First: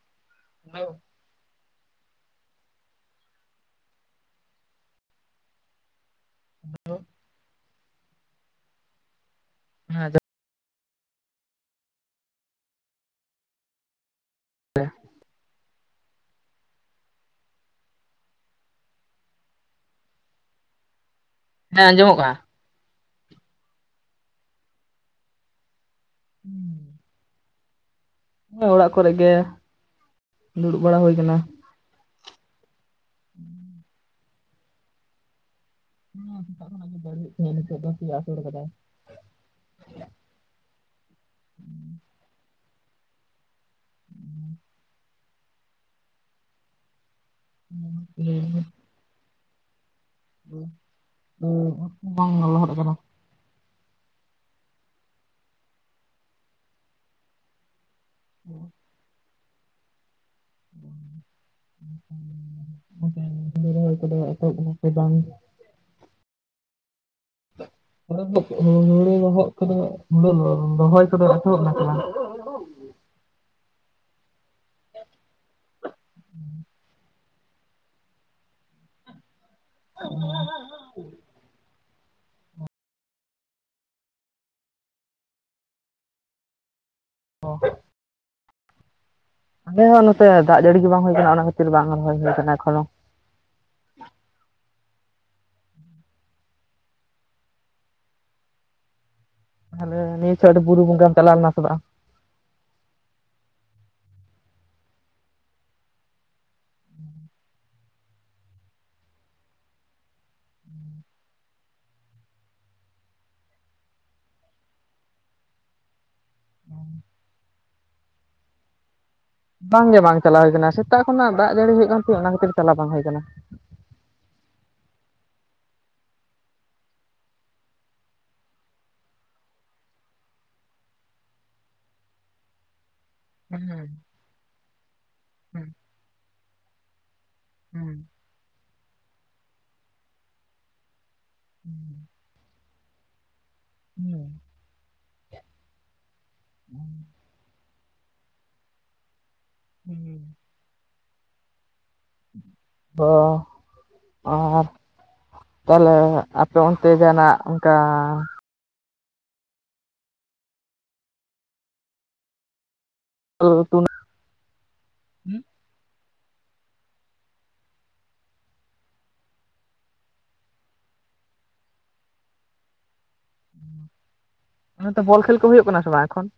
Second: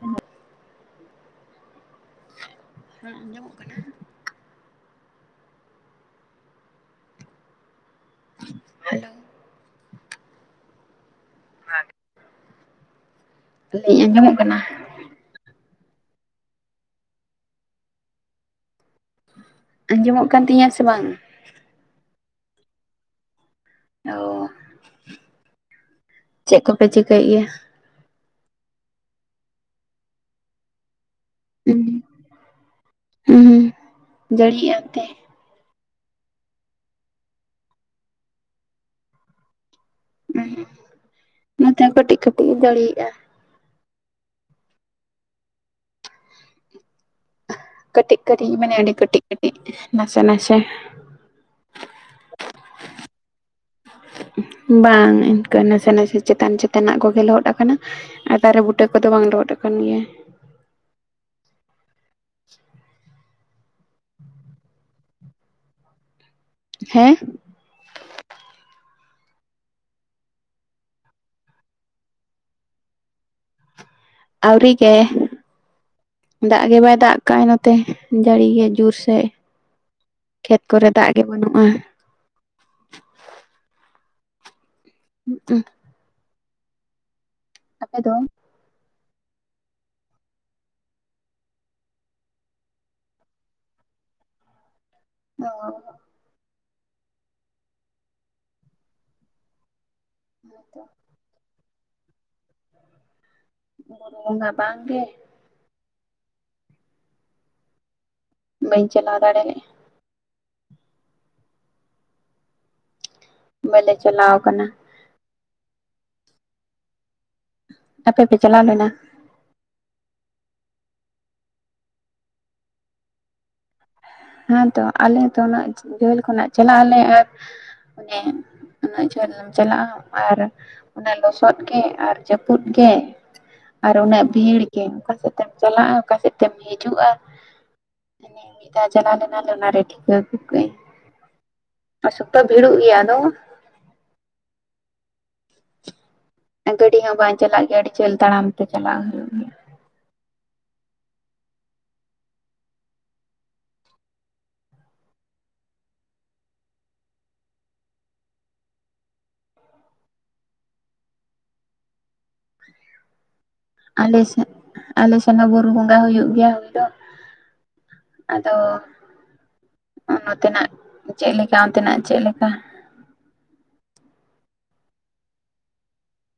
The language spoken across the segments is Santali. ᱦᱮᱜ [unintelligible] ᱵᱟᱝ ᱡᱚᱢᱚᱜ ᱠᱟᱱᱟᱜ [unintelligible] ᱦᱮᱞᱳ ᱦᱮᱸ ᱟᱫᱚ ᱞᱟᱹᱭ ᱤᱧ ᱟᱸᱡᱚᱢᱚᱼᱜ ᱠᱟᱱᱟ [inaudible] ᱟᱡᱚᱢᱚᱜ ᱠᱟᱱ ᱛᱤᱧᱟᱹ ᱥᱮ ᱵᱟᱝ᱾ ᱦᱮᱸ ᱟᱸᱡᱚᱢᱚᱜᱼᱟ ᱾ ᱳᱦᱸᱻ ᱪᱮᱫ ᱠᱚᱯᱮ ᱪᱤᱠᱟᱹᱭᱮᱫ ᱜᱮᱭᱟ? ᱱᱚᱳᱭ ᱚᱲᱟᱜ ᱠᱚᱨᱮ ᱜᱮ ᱫᱩᱲᱩᱵ ᱵᱟᱲᱟ ᱦᱩᱭ ᱠᱟᱱᱟ᱾ [unintelligible] ᱦᱩᱸ ᱦᱩᱸ ᱡᱟᱹᱲᱤᱭᱟ ᱚᱛᱛᱮ ᱦᱮ ᱥᱮᱛᱟᱜ ᱠᱷᱚᱱᱟᱜ ᱡᱟᱲᱤ ᱮᱫ ᱛᱟᱦᱮᱱ ᱱᱤᱛᱳ ᱫᱚ ᱠᱟ. ᱡ ᱟᱥᱳᱲ ᱟᱠᱟᱫᱟᱭ᱾ ᱚ,, ᱱᱟᱛᱮ ᱠᱟᱹᱴᱤᱡ ᱠᱟᱹᱴᱤᱡ ᱫᱟᱲᱮᱭᱟᱜᱼᱟ᱾ ᱠᱟᱹᱴᱤᱡ ᱠᱟᱹᱴᱤᱡ ᱢᱟᱱᱮ ᱟ. ᱰᱤ ᱠᱟᱹᱴᱤᱡ ᱠᱟᱹᱴᱤᱡ ᱱᱟᱥᱮ ᱱᱟᱥᱮ [unintelligible] ᱵᱟᱝ ᱞᱚᱦᱚᱫ ᱟᱠᱟᱱᱟ ᱦ [unintelligible] ᱵᱟᱝ ᱤᱱᱠᱟᱹ ᱱᱟᱥᱮ ᱼ ᱱᱟᱥᱮ ᱪᱮᱛᱟᱱ ᱪᱮᱛᱱᱟᱼᱜ ᱠᱚ ᱜᱮ ᱞᱚᱦᱚᱫ ᱟᱠᱟᱱᱟ ᱟᱨ ᱫᱟᱨᱮ ᱵᱩᱴᱟᱹ ᱠᱚᱫᱚ ᱵᱟᱝ ᱞᱚᱦᱚᱫ ᱟᱠᱟᱱ ᱜᱮᱭᱟ ᱜᱚᱢᱠᱮ ᱨᱚᱦᱚᱭ ᱠᱚᱫᱚ ᱮᱛᱚᱦᱚᱵ ᱠᱟᱱᱟ ᱥᱮ ᱵᱟᱝ? ᱦᱮᱸᱻ ᱦᱚᱨᱚ ᱫᱚᱠ ᱦᱚᱲᱚ ᱨᱚᱦᱚᱜ ᱠᱚᱫᱚᱹᱜ ᱵᱟᱱᱩᱜᱟ ᱨᱚᱦᱚᱭ ᱠᱚᱫᱚ ᱮᱛᱚᱦᱚᱵ ᱱᱟ ᱥᱮ ᱵᱟᱝ [unintelligible] ᱟᱣᱨᱤ ᱜᱮ ᱫᱟᱜ ᱜᱮ ᱵᱟᱭ ᱫᱟᱜ ᱠᱟᱭ ᱱᱚᱛᱮ ᱡᱟᱹᱲᱤ ᱜᱮ ᱡᱳᱨ ᱥᱮᱮᱫ ᱠᱷᱮᱛ ᱠᱚᱨᱮ ᱫᱟᱜ ᱜᱮ ᱵᱟᱹᱱᱩᱜᱼᱟ ᱦᱩᱜ ᱩ [unintelligible] ᱟᱯᱮ ᱫᱚ? ᱟᱞᱮ ᱦᱚᱸ ᱱᱚᱛᱮ ᱫᱟᱜ ᱡᱟᱹᱲᱤ ᱜᱮ ᱵᱟᱝ ᱦᱩᱭ ᱟᱠᱟᱱᱟ, ᱚᱱᱟ ᱠᱷᱟᱹᱛᱤᱨ ᱵᱟᱝ ᱨᱚᱦᱚᱭ ᱦᱩᱭ ᱟᱠᱟᱱᱟ ᱮᱠᱷᱚᱱᱳ [unintelligible] ᱛᱟᱦᱚᱞᱮ ᱱᱤᱭᱟᱹ ᱪᱷᱚᱴ ᱵᱩᱨᱩ ᱵᱚᱸᱜᱟᱢ ᱪᱟᱞᱟᱣ ᱞᱮᱱᱟ ᱥᱮ ᱵᱟᱝ᱾ ᱵᱩᱨᱩ ᱵᱚᱸᱜᱟ ᱵᱟᱝ ᱜᱮ [inaudible] ᱵᱟ. ᱧ ᱪᱟᱞᱟᱜ ᱫᱟᱲᱞᱮᱼᱟ ᱦᱮᱸ [unintelligible] ᱵᱟᱞᱮ ᱪᱟᱞᱟᱣ ᱠᱟᱱᱟ ᱦ [unintelligible] ᱟᱯᱮ ᱯᱮ ᱪᱟᱞᱟᱣ ᱞᱮᱱᱟ᱾ ᱵᱟᱝᱜᱮ ᱵᱟᱝ ᱪᱟᱞᱟᱣ ᱦᱳᱭ ᱠᱟᱱᱟ, ᱥᱮᱛᱟᱜ ᱠᱷᱚᱱᱟᱜ ᱫᱟᱜ ᱡᱟᱹᱲᱤ ᱦᱩᱭᱩᱜ ᱠᱟᱱ ᱛᱟᱦᱮᱸ ᱚᱱᱟ ᱠᱷᱟᱹᱛᱤᱨ ᱪᱟᱞᱟᱣ ᱵᱟᱝ ᱦᱳᱭ ᱠᱟᱱᱟ᱾ ᱦᱮᱸᱛᱚ ᱟᱞᱮ ᱦᱚᱸᱛᱚ ᱩᱱᱟ. ᱜ ᱡᱷᱟᱹᱞ ᱠᱷᱚᱱᱟᱼᱜ ᱪᱟᱞᱟᱜ ᱟᱞᱮ ᱟᱨ ᱚᱱᱮ ᱩᱱᱟᱹᱜ ᱡᱷᱟᱹᱞᱮᱢ ᱪᱟᱞᱟᱜᱼᱟ ᱟᱨ ᱚᱱᱟ ᱞᱚᱥᱚᱫ ᱜᱮ, ᱟᱨ ᱡᱟᱹᱯᱩᱫ ᱜᱮ ᱦᱮᱸ ᱦᱮᱸ ᱟᱨ ᱩᱱᱟᱹᱜ ᱵᱷᱤᱲ ᱜᱮ, ᱚᱠᱟ ᱥᱮᱫᱛᱮᱢ ᱪᱟᱞᱟᱜᱼᱟ, ᱚᱠᱟ ᱥᱮᱫᱛᱮᱢ ᱦᱤᱡᱩᱜᱼᱟ᱾ ᱦᱩᱸᱻᱦᱩᱸᱻ ᱦᱮᱸ ᱪᱟᱞᱟᱣ ᱞᱮᱱᱟ ᱞᱮ ᱚᱱᱟᱨᱮ ᱴᱷᱤᱠᱟᱹ ᱟᱜᱩ ᱠᱟᱹᱟᱹᱧ ᱦᱩᱸ ᱥᱚᱠᱛᱚ ᱵᱷᱤᱲᱚᱜ ᱜᱮᱭᱟ ᱟᱫᱚ ᱦᱩᱢ [unintelligible] ᱮᱻ ᱜᱟᱹᱰᱤ ᱦᱚᱸ ᱵᱟᱝ ᱪᱟᱞᱟᱼᱜ ᱜᱮᱭᱟ ᱟᱹᱰᱤ ᱡᱷᱟᱹᱞ ᱛᱟᱲᱟᱢ ᱛᱮ ᱪᱟᱞᱟᱣ ᱦᱳᱭᱳᱜ ᱜᱮᱭᱟᱼᱼᱼ ᱦᱩᱸ ᱚ, ᱟᱨ ᱛᱟᱦᱞᱮ ᱟᱯᱮ ᱚᱱᱛᱮ ᱱᱟᱜ ᱚᱝᱠᱟ [inaudible] [unintelligible] ᱟᱞᱮ ᱥᱮᱫ ᱟᱞᱮ ᱥᱮᱱ ᱦᱚᱸ ᱵᱩᱨᱩ ᱵᱚᱸᱜᱟ ᱦᱩᱭᱩᱜ ᱜᱮᱭᱟ ᱦᱩᱭ ᱫᱚ᱾ ᱟᱫᱚ ᱱᱚᱛᱮᱱᱟᱜ ᱪᱮᱫ ᱞᱮᱠᱟ ᱚᱱᱛᱮᱱᱟᱜ ᱪᱮᱫ ᱞᱮᱠᱟ? ᱦᱩᱸ, ᱚᱱᱛᱮ ᱵᱚᱞ ᱠᱷᱹᱮᱞ ᱠᱚ ᱦᱩᱭᱩᱜ ᱠᱟᱱᱟ ᱥᱮ ᱵᱟᱝ ᱮᱠᱷᱚᱱ?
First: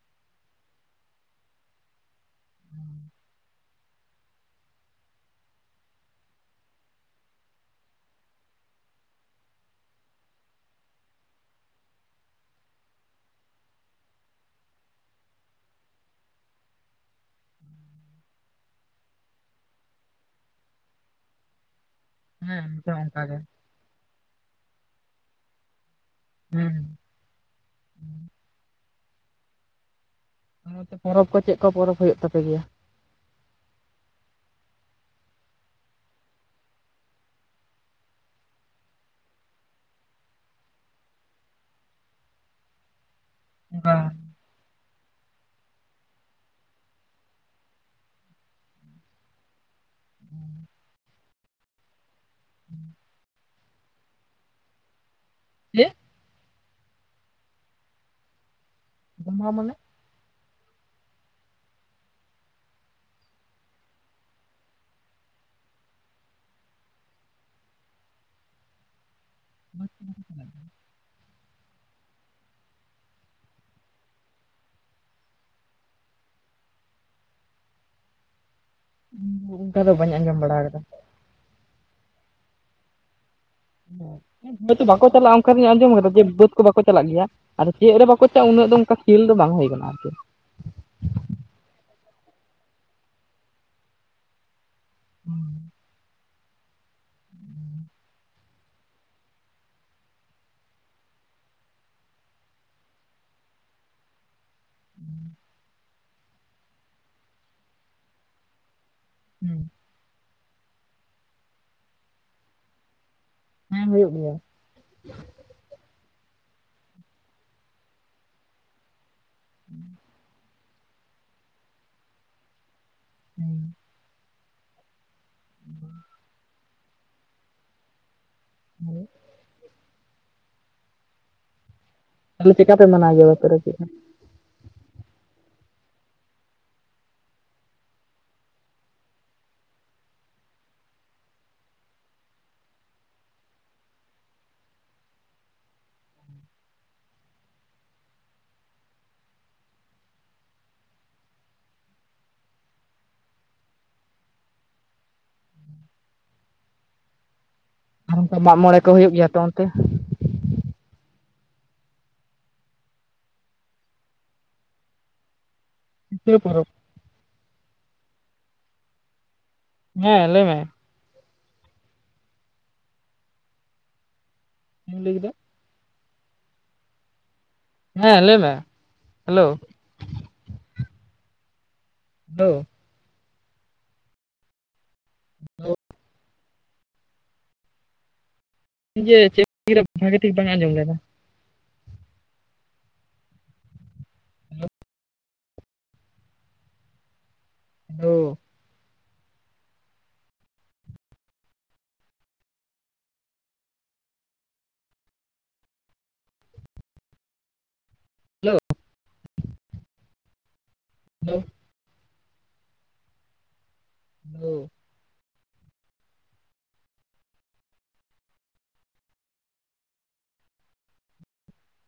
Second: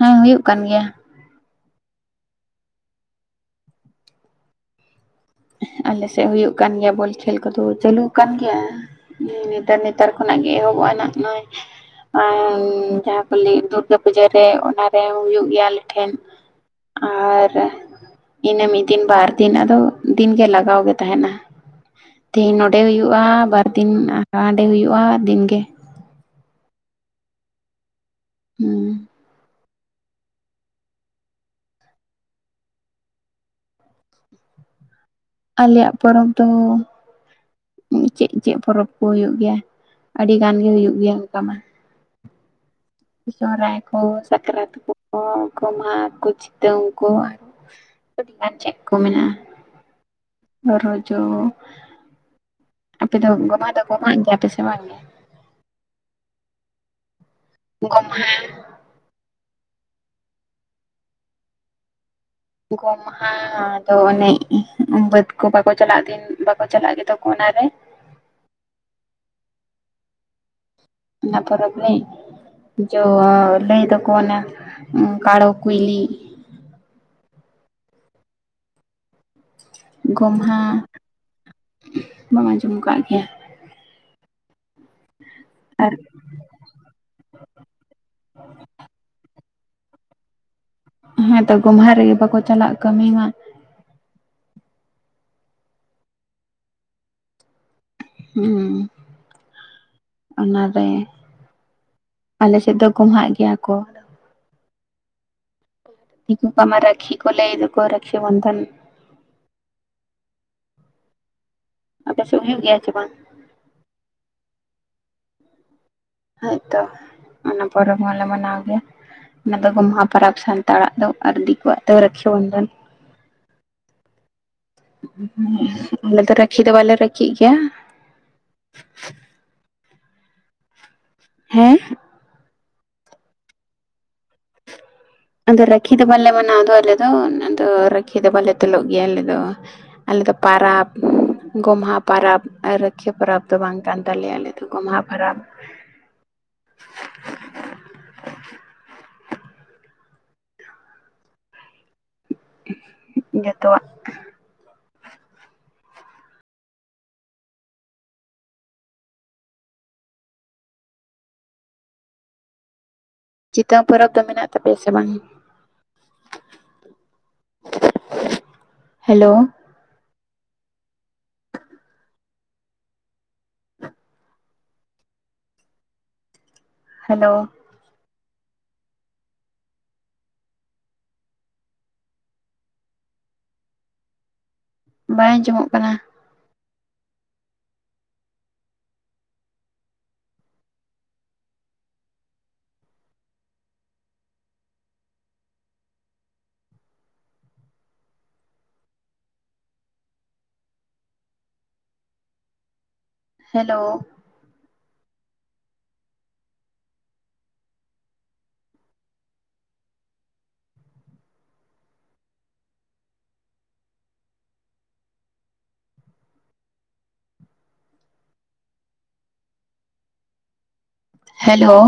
ᱦᱮᱸ ᱦᱩᱭᱩᱜ ᱠᱟᱱ ᱜᱮᱭᱟ᱾ ᱦᱩᱸ᱾ ᱟᱞᱮᱥᱮᱫ ᱦᱩᱭᱩᱜ ᱠᱟᱱ ᱜᱮᱭᱟ ᱵᱚᱞ ᱠᱷᱮᱹᱞ ᱠᱚᱫᱚ ᱪᱟᱹᱟᱞᱩ ᱟᱠᱟᱱ ᱜᱮᱭᱟ᱾ ᱦᱩᱸ ᱱᱮᱛᱟᱨ ᱱᱮᱛᱟᱨ ᱠᱷᱚᱱᱟᱜ ᱜᱮ ᱮᱦᱚᱵᱚᱜᱼᱟ ᱱᱟᱜ ᱱᱚᱜ-ᱚᱭ ᱟᱨ ᱡᱟᱦᱟᱸ ᱠᱚ ᱞᱟᱹᱭᱮᱫ ᱫᱩᱨᱜᱟᱹ ᱯᱩᱡᱟᱹᱨᱮ ᱚᱱᱟᱨᱮ ᱦᱩᱭᱩᱜ ᱜᱮᱭᱟ ᱟᱞᱮ ᱴᱷᱮᱱ᱾ ᱟᱨ ᱤᱱᱟᱹ ᱢᱤᱫ ᱫᱤᱱ ᱵᱟᱨ ᱫᱤᱱ ᱟᱫᱚ ᱫᱤᱱᱜ ᱜᱮ ᱞᱟᱜᱟᱣ ᱜᱮ ᱛᱟᱦᱮᱱᱟ ᱛᱤᱦᱤᱧ ᱦᱮᱸ ᱱᱚᱸᱰᱮ ᱱᱚᱛᱮ ᱦᱩᱭᱩᱜᱼᱟ ᱚᱱᱠᱟ ᱜᱮ ᱟᱵᱟᱨ ᱫᱤᱱ ᱦᱟᱸᱰᱮ ᱦᱩᱭᱩᱜᱼᱟ ᱫᱤᱱᱜᱮ᱾ ᱦᱩᱸ᱾ ᱦᱩᱸ᱾ ᱚᱱᱟᱛᱮ ᱯᱚᱨᱚᱵᱽ ᱠᱚ ᱪᱮᱫ ᱠᱚ ᱯᱚᱨᱚᱵᱽ ᱦᱩᱭᱩᱜ ᱛᱟᱯᱮ ᱜᱮᱭᱟ? ᱟᱞᱮᱭᱟᱜ ᱯᱚᱨᱚᱵᱽ ᱫᱚ ᱪᱮᱫ ᱪᱮᱫ ᱯᱚᱨᱚᱵᱽ ᱠᱚ ᱦᱩᱭᱩᱜ ᱜᱮᱭᱟ ᱟᱹᱰᱤ ᱜᱟᱱ ᱜᱮ ᱦᱩᱭᱩᱜ ᱜᱮᱭᱟ ᱚᱝᱠᱟ ᱢᱟ ᱥᱚᱦᱨᱟᱭ ᱚᱱᱠᱟ ᱠᱚ, ᱥᱟᱠᱨᱟᱛ ᱠᱚ, ᱜᱚᱢᱦᱟ ᱠᱚ, ᱪᱤᱛᱟᱹᱝ ᱠᱚ, ᱟᱨᱚ ᱟᱹᱰᱤᱜᱟᱱ ᱪᱮᱫ ᱠᱚ ᱢᱮᱱᱟᱜᱼᱟ ᱨᱚᱡᱚ ᱟᱯᱮ ᱫᱚ ᱜᱚᱢᱦᱟ ᱫᱚ ᱜᱚᱢᱦᱟᱜ ᱜᱮᱟ ᱯᱮ ᱥᱮ ᱵᱟᱝ ᱜᱮ? ᱪᱮᱜ? ᱜᱚᱢᱦᱟ ᱜᱚᱢᱦᱟ ᱢᱟᱱᱮ? ᱜᱚᱢ ᱦᱟ ᱫᱚ ᱚᱱᱮ ᱵᱟᱹᱫᱽ ᱠᱚ ᱵᱟᱠᱚ ᱪᱟᱞᱟᱜ ᱫᱤᱱ ᱵᱟᱠᱚ ᱪᱟᱞᱟᱜ ᱜᱮᱫᱚ ᱠᱚ ᱚᱱᱟᱨᱮ᱾ [unintelligible] ᱚᱱᱟ ᱯᱚᱨᱚᱵᱽᱨᱮ᱾ ᱡᱚ ᱞᱟᱹᱭ ᱫᱚᱠᱚ ᱚᱱᱮ ᱠᱟᱲᱚ ᱠᱩᱭᱞᱤ [unintelligible] ᱟᱸᱡᱚᱢ ᱵᱟᱲᱟ ᱜᱚᱢᱦᱟ ᱟᱠᱟᱫᱟ ᱵᱟᱢ ᱟᱸᱡᱚᱢ ᱠᱟᱜ ᱜᱮᱭᱟ? [unintelligible] ᱵᱟᱠᱚ ᱪᱟᱞᱟᱜ-ᱟ ᱚᱝᱠᱟ ᱫᱩᱧ ᱟᱸᱡᱚᱢ ᱟᱨ ᱠᱟᱫᱟ ᱡᱮ ᱵᱟᱹᱛ ᱵᱟᱠᱚ ᱪᱟᱞᱟᱜ ᱜᱮᱭᱟ ᱟᱫᱚ ᱪᱮᱫ ᱨᱮ ᱵᱟᱠᱚ ᱪᱟᱞᱟᱜᱼᱟ ᱩᱱᱟᱹᱜ ᱫᱚ ᱚᱝᱠᱟ ᱠᱷᱮᱹᱞ ᱫᱚ ᱵᱟᱝ ᱦᱩᱭ ᱠᱟᱱᱟ ᱟᱨᱠᱤ᱾ ᱦᱮᱸᱛᱚ ᱜᱚᱢᱦᱟ ᱨᱮᱜᱮ ᱵᱟᱠᱚ ᱪᱟᱞᱟᱜ ᱠᱟᱹᱢᱤ ᱢᱟ᱾ ᱦᱩᱸ᱾ ᱦᱩᱸ᱾ ᱚᱱᱟᱨᱮ ᱟᱞᱮᱥᱮᱫ ᱫᱚ ᱜᱚᱢᱦᱟᱜ ᱜᱮᱭᱟ ᱠᱚ᱾ ᱦᱩᱸ᱾ ᱫᱤᱠᱩ ᱠᱚᱢᱟ ᱨᱟᱹᱠᱷᱤ ᱠᱚ ᱞᱟᱹᱭ ᱫᱚᱠᱚ ᱨᱟᱹᱠᱷᱤ ᱵᱚᱱᱫᱷᱚᱱ᱾ ᱦᱩᱸ᱾ ᱟᱯᱮ ᱥᱮᱜ ᱦᱩᱭᱩᱜ ᱜᱮᱭᱟ ᱥᱮ ᱵᱟᱝ? ᱦᱮᱸ ᱦᱩᱭᱩᱜ ᱜᱮᱭᱟ᱾ ᱦᱳᱭᱛᱚ ᱚᱱᱟ ᱯᱚᱨᱚᱵᱽ ᱦᱚᱸᱞᱮ ᱢᱟᱱᱟᱣ ᱜᱮᱭᱟ, ᱚᱱᱟᱫᱚ ᱜᱚᱢᱦᱟ ᱯᱟᱨᱟᱵᱽ ᱥᱟᱶ ᱯᱟᱲᱟᱜ ᱫᱚ ᱟᱨ ᱫᱤᱠᱚᱣᱟᱜ ᱫᱚ ᱨᱟᱹᱠᱷᱤ ᱵᱚᱱᱷᱚᱱ᱾ ᱦᱩᱸ᱾ [unintelligible] ᱟᱞᱮ ᱫᱚ ᱨᱟᱹᱠᱷᱤ ᱫᱚ ᱵᱟᱞᱮ ᱨᱟᱹᱠᱷᱤᱜ ᱜᱮᱭᱟ, [unintelligible] ᱦᱮᱸᱜ [unintelligible] ᱪᱮᱠᱟᱯᱮ ᱢᱟᱱᱟ ᱜᱮᱭᱟ [unintelligible] ᱟᱫᱚ ᱨᱟᱹᱠᱷᱤ ᱫᱚ ᱵᱟᱞᱮ ᱢᱟᱱᱟᱣ ᱫᱚ ᱟᱞᱮ ᱫᱚ ᱟᱫᱚ ᱨᱟᱹᱠᱷᱤ ᱫᱚ ᱵᱟᱞᱮ ᱛᱩᱞᱚᱜ ᱜᱮᱭᱟ ᱟᱞᱮ ᱫᱚ, ᱟᱞᱮᱫᱚ ᱯᱟᱨᱟᱵᱽ ᱜᱚᱢᱦᱟ ᱯᱟᱨᱟᱵᱽ ᱨᱟᱹᱠᱷᱤᱭᱟᱹ ᱯᱟᱨᱟᱵᱽ ᱫᱚ ᱵᱟᱝ ᱠᱟᱱ ᱛᱟᱞᱮᱭᱟ ᱟᱞᱮ ᱜᱚᱢᱦᱟ ᱯᱟᱨᱟᱵᱽ ᱡᱷᱚᱛᱚᱣᱟᱜ ᱟᱨ ᱚᱱᱠᱟ ᱢᱟᱜ ᱢᱚᱬᱮ ᱠᱚ ᱦᱩᱭᱩᱜ ᱜᱮᱭᱟ ᱛᱚ ᱚᱱᱛᱮ? ᱪᱤᱛᱚᱝ ᱯᱚᱨᱚᱵᱽ ᱫᱚ ᱢᱮᱱᱟᱜ ᱛᱟᱯᱮᱭᱟ ᱥᱮ ᱵᱟᱝ? [unintelligible] ᱯᱚᱨᱚᱵ ᱦᱮᱞᱳ᱾ ᱦᱮᱸ ᱞᱟᱹᱭ ᱢᱮ᱾ ᱪᱮᱢ ᱞᱟᱹᱭ ᱠᱮᱫᱟ? ᱦᱮᱞᱳ᱾ ᱦᱮᱸ ᱞᱟᱹᱭ ᱢᱮ, ᱦᱮᱞᱳ᱾ ᱦᱮᱞᱳ᱾ ᱵᱟᱭ ᱟᱸᱡᱚᱢᱚᱜ ᱠᱟᱱᱟ᱾ ᱡᱮ ᱪᱮᱫ [unintelligible] ᱵᱷᱟᱜᱮ ᱴᱷᱤᱠ ᱵᱟᱝ ᱟᱸᱡᱚᱢ ᱞᱮᱱᱟ᱾ Hello. Hello hello hello. Hello. Hello. Hello.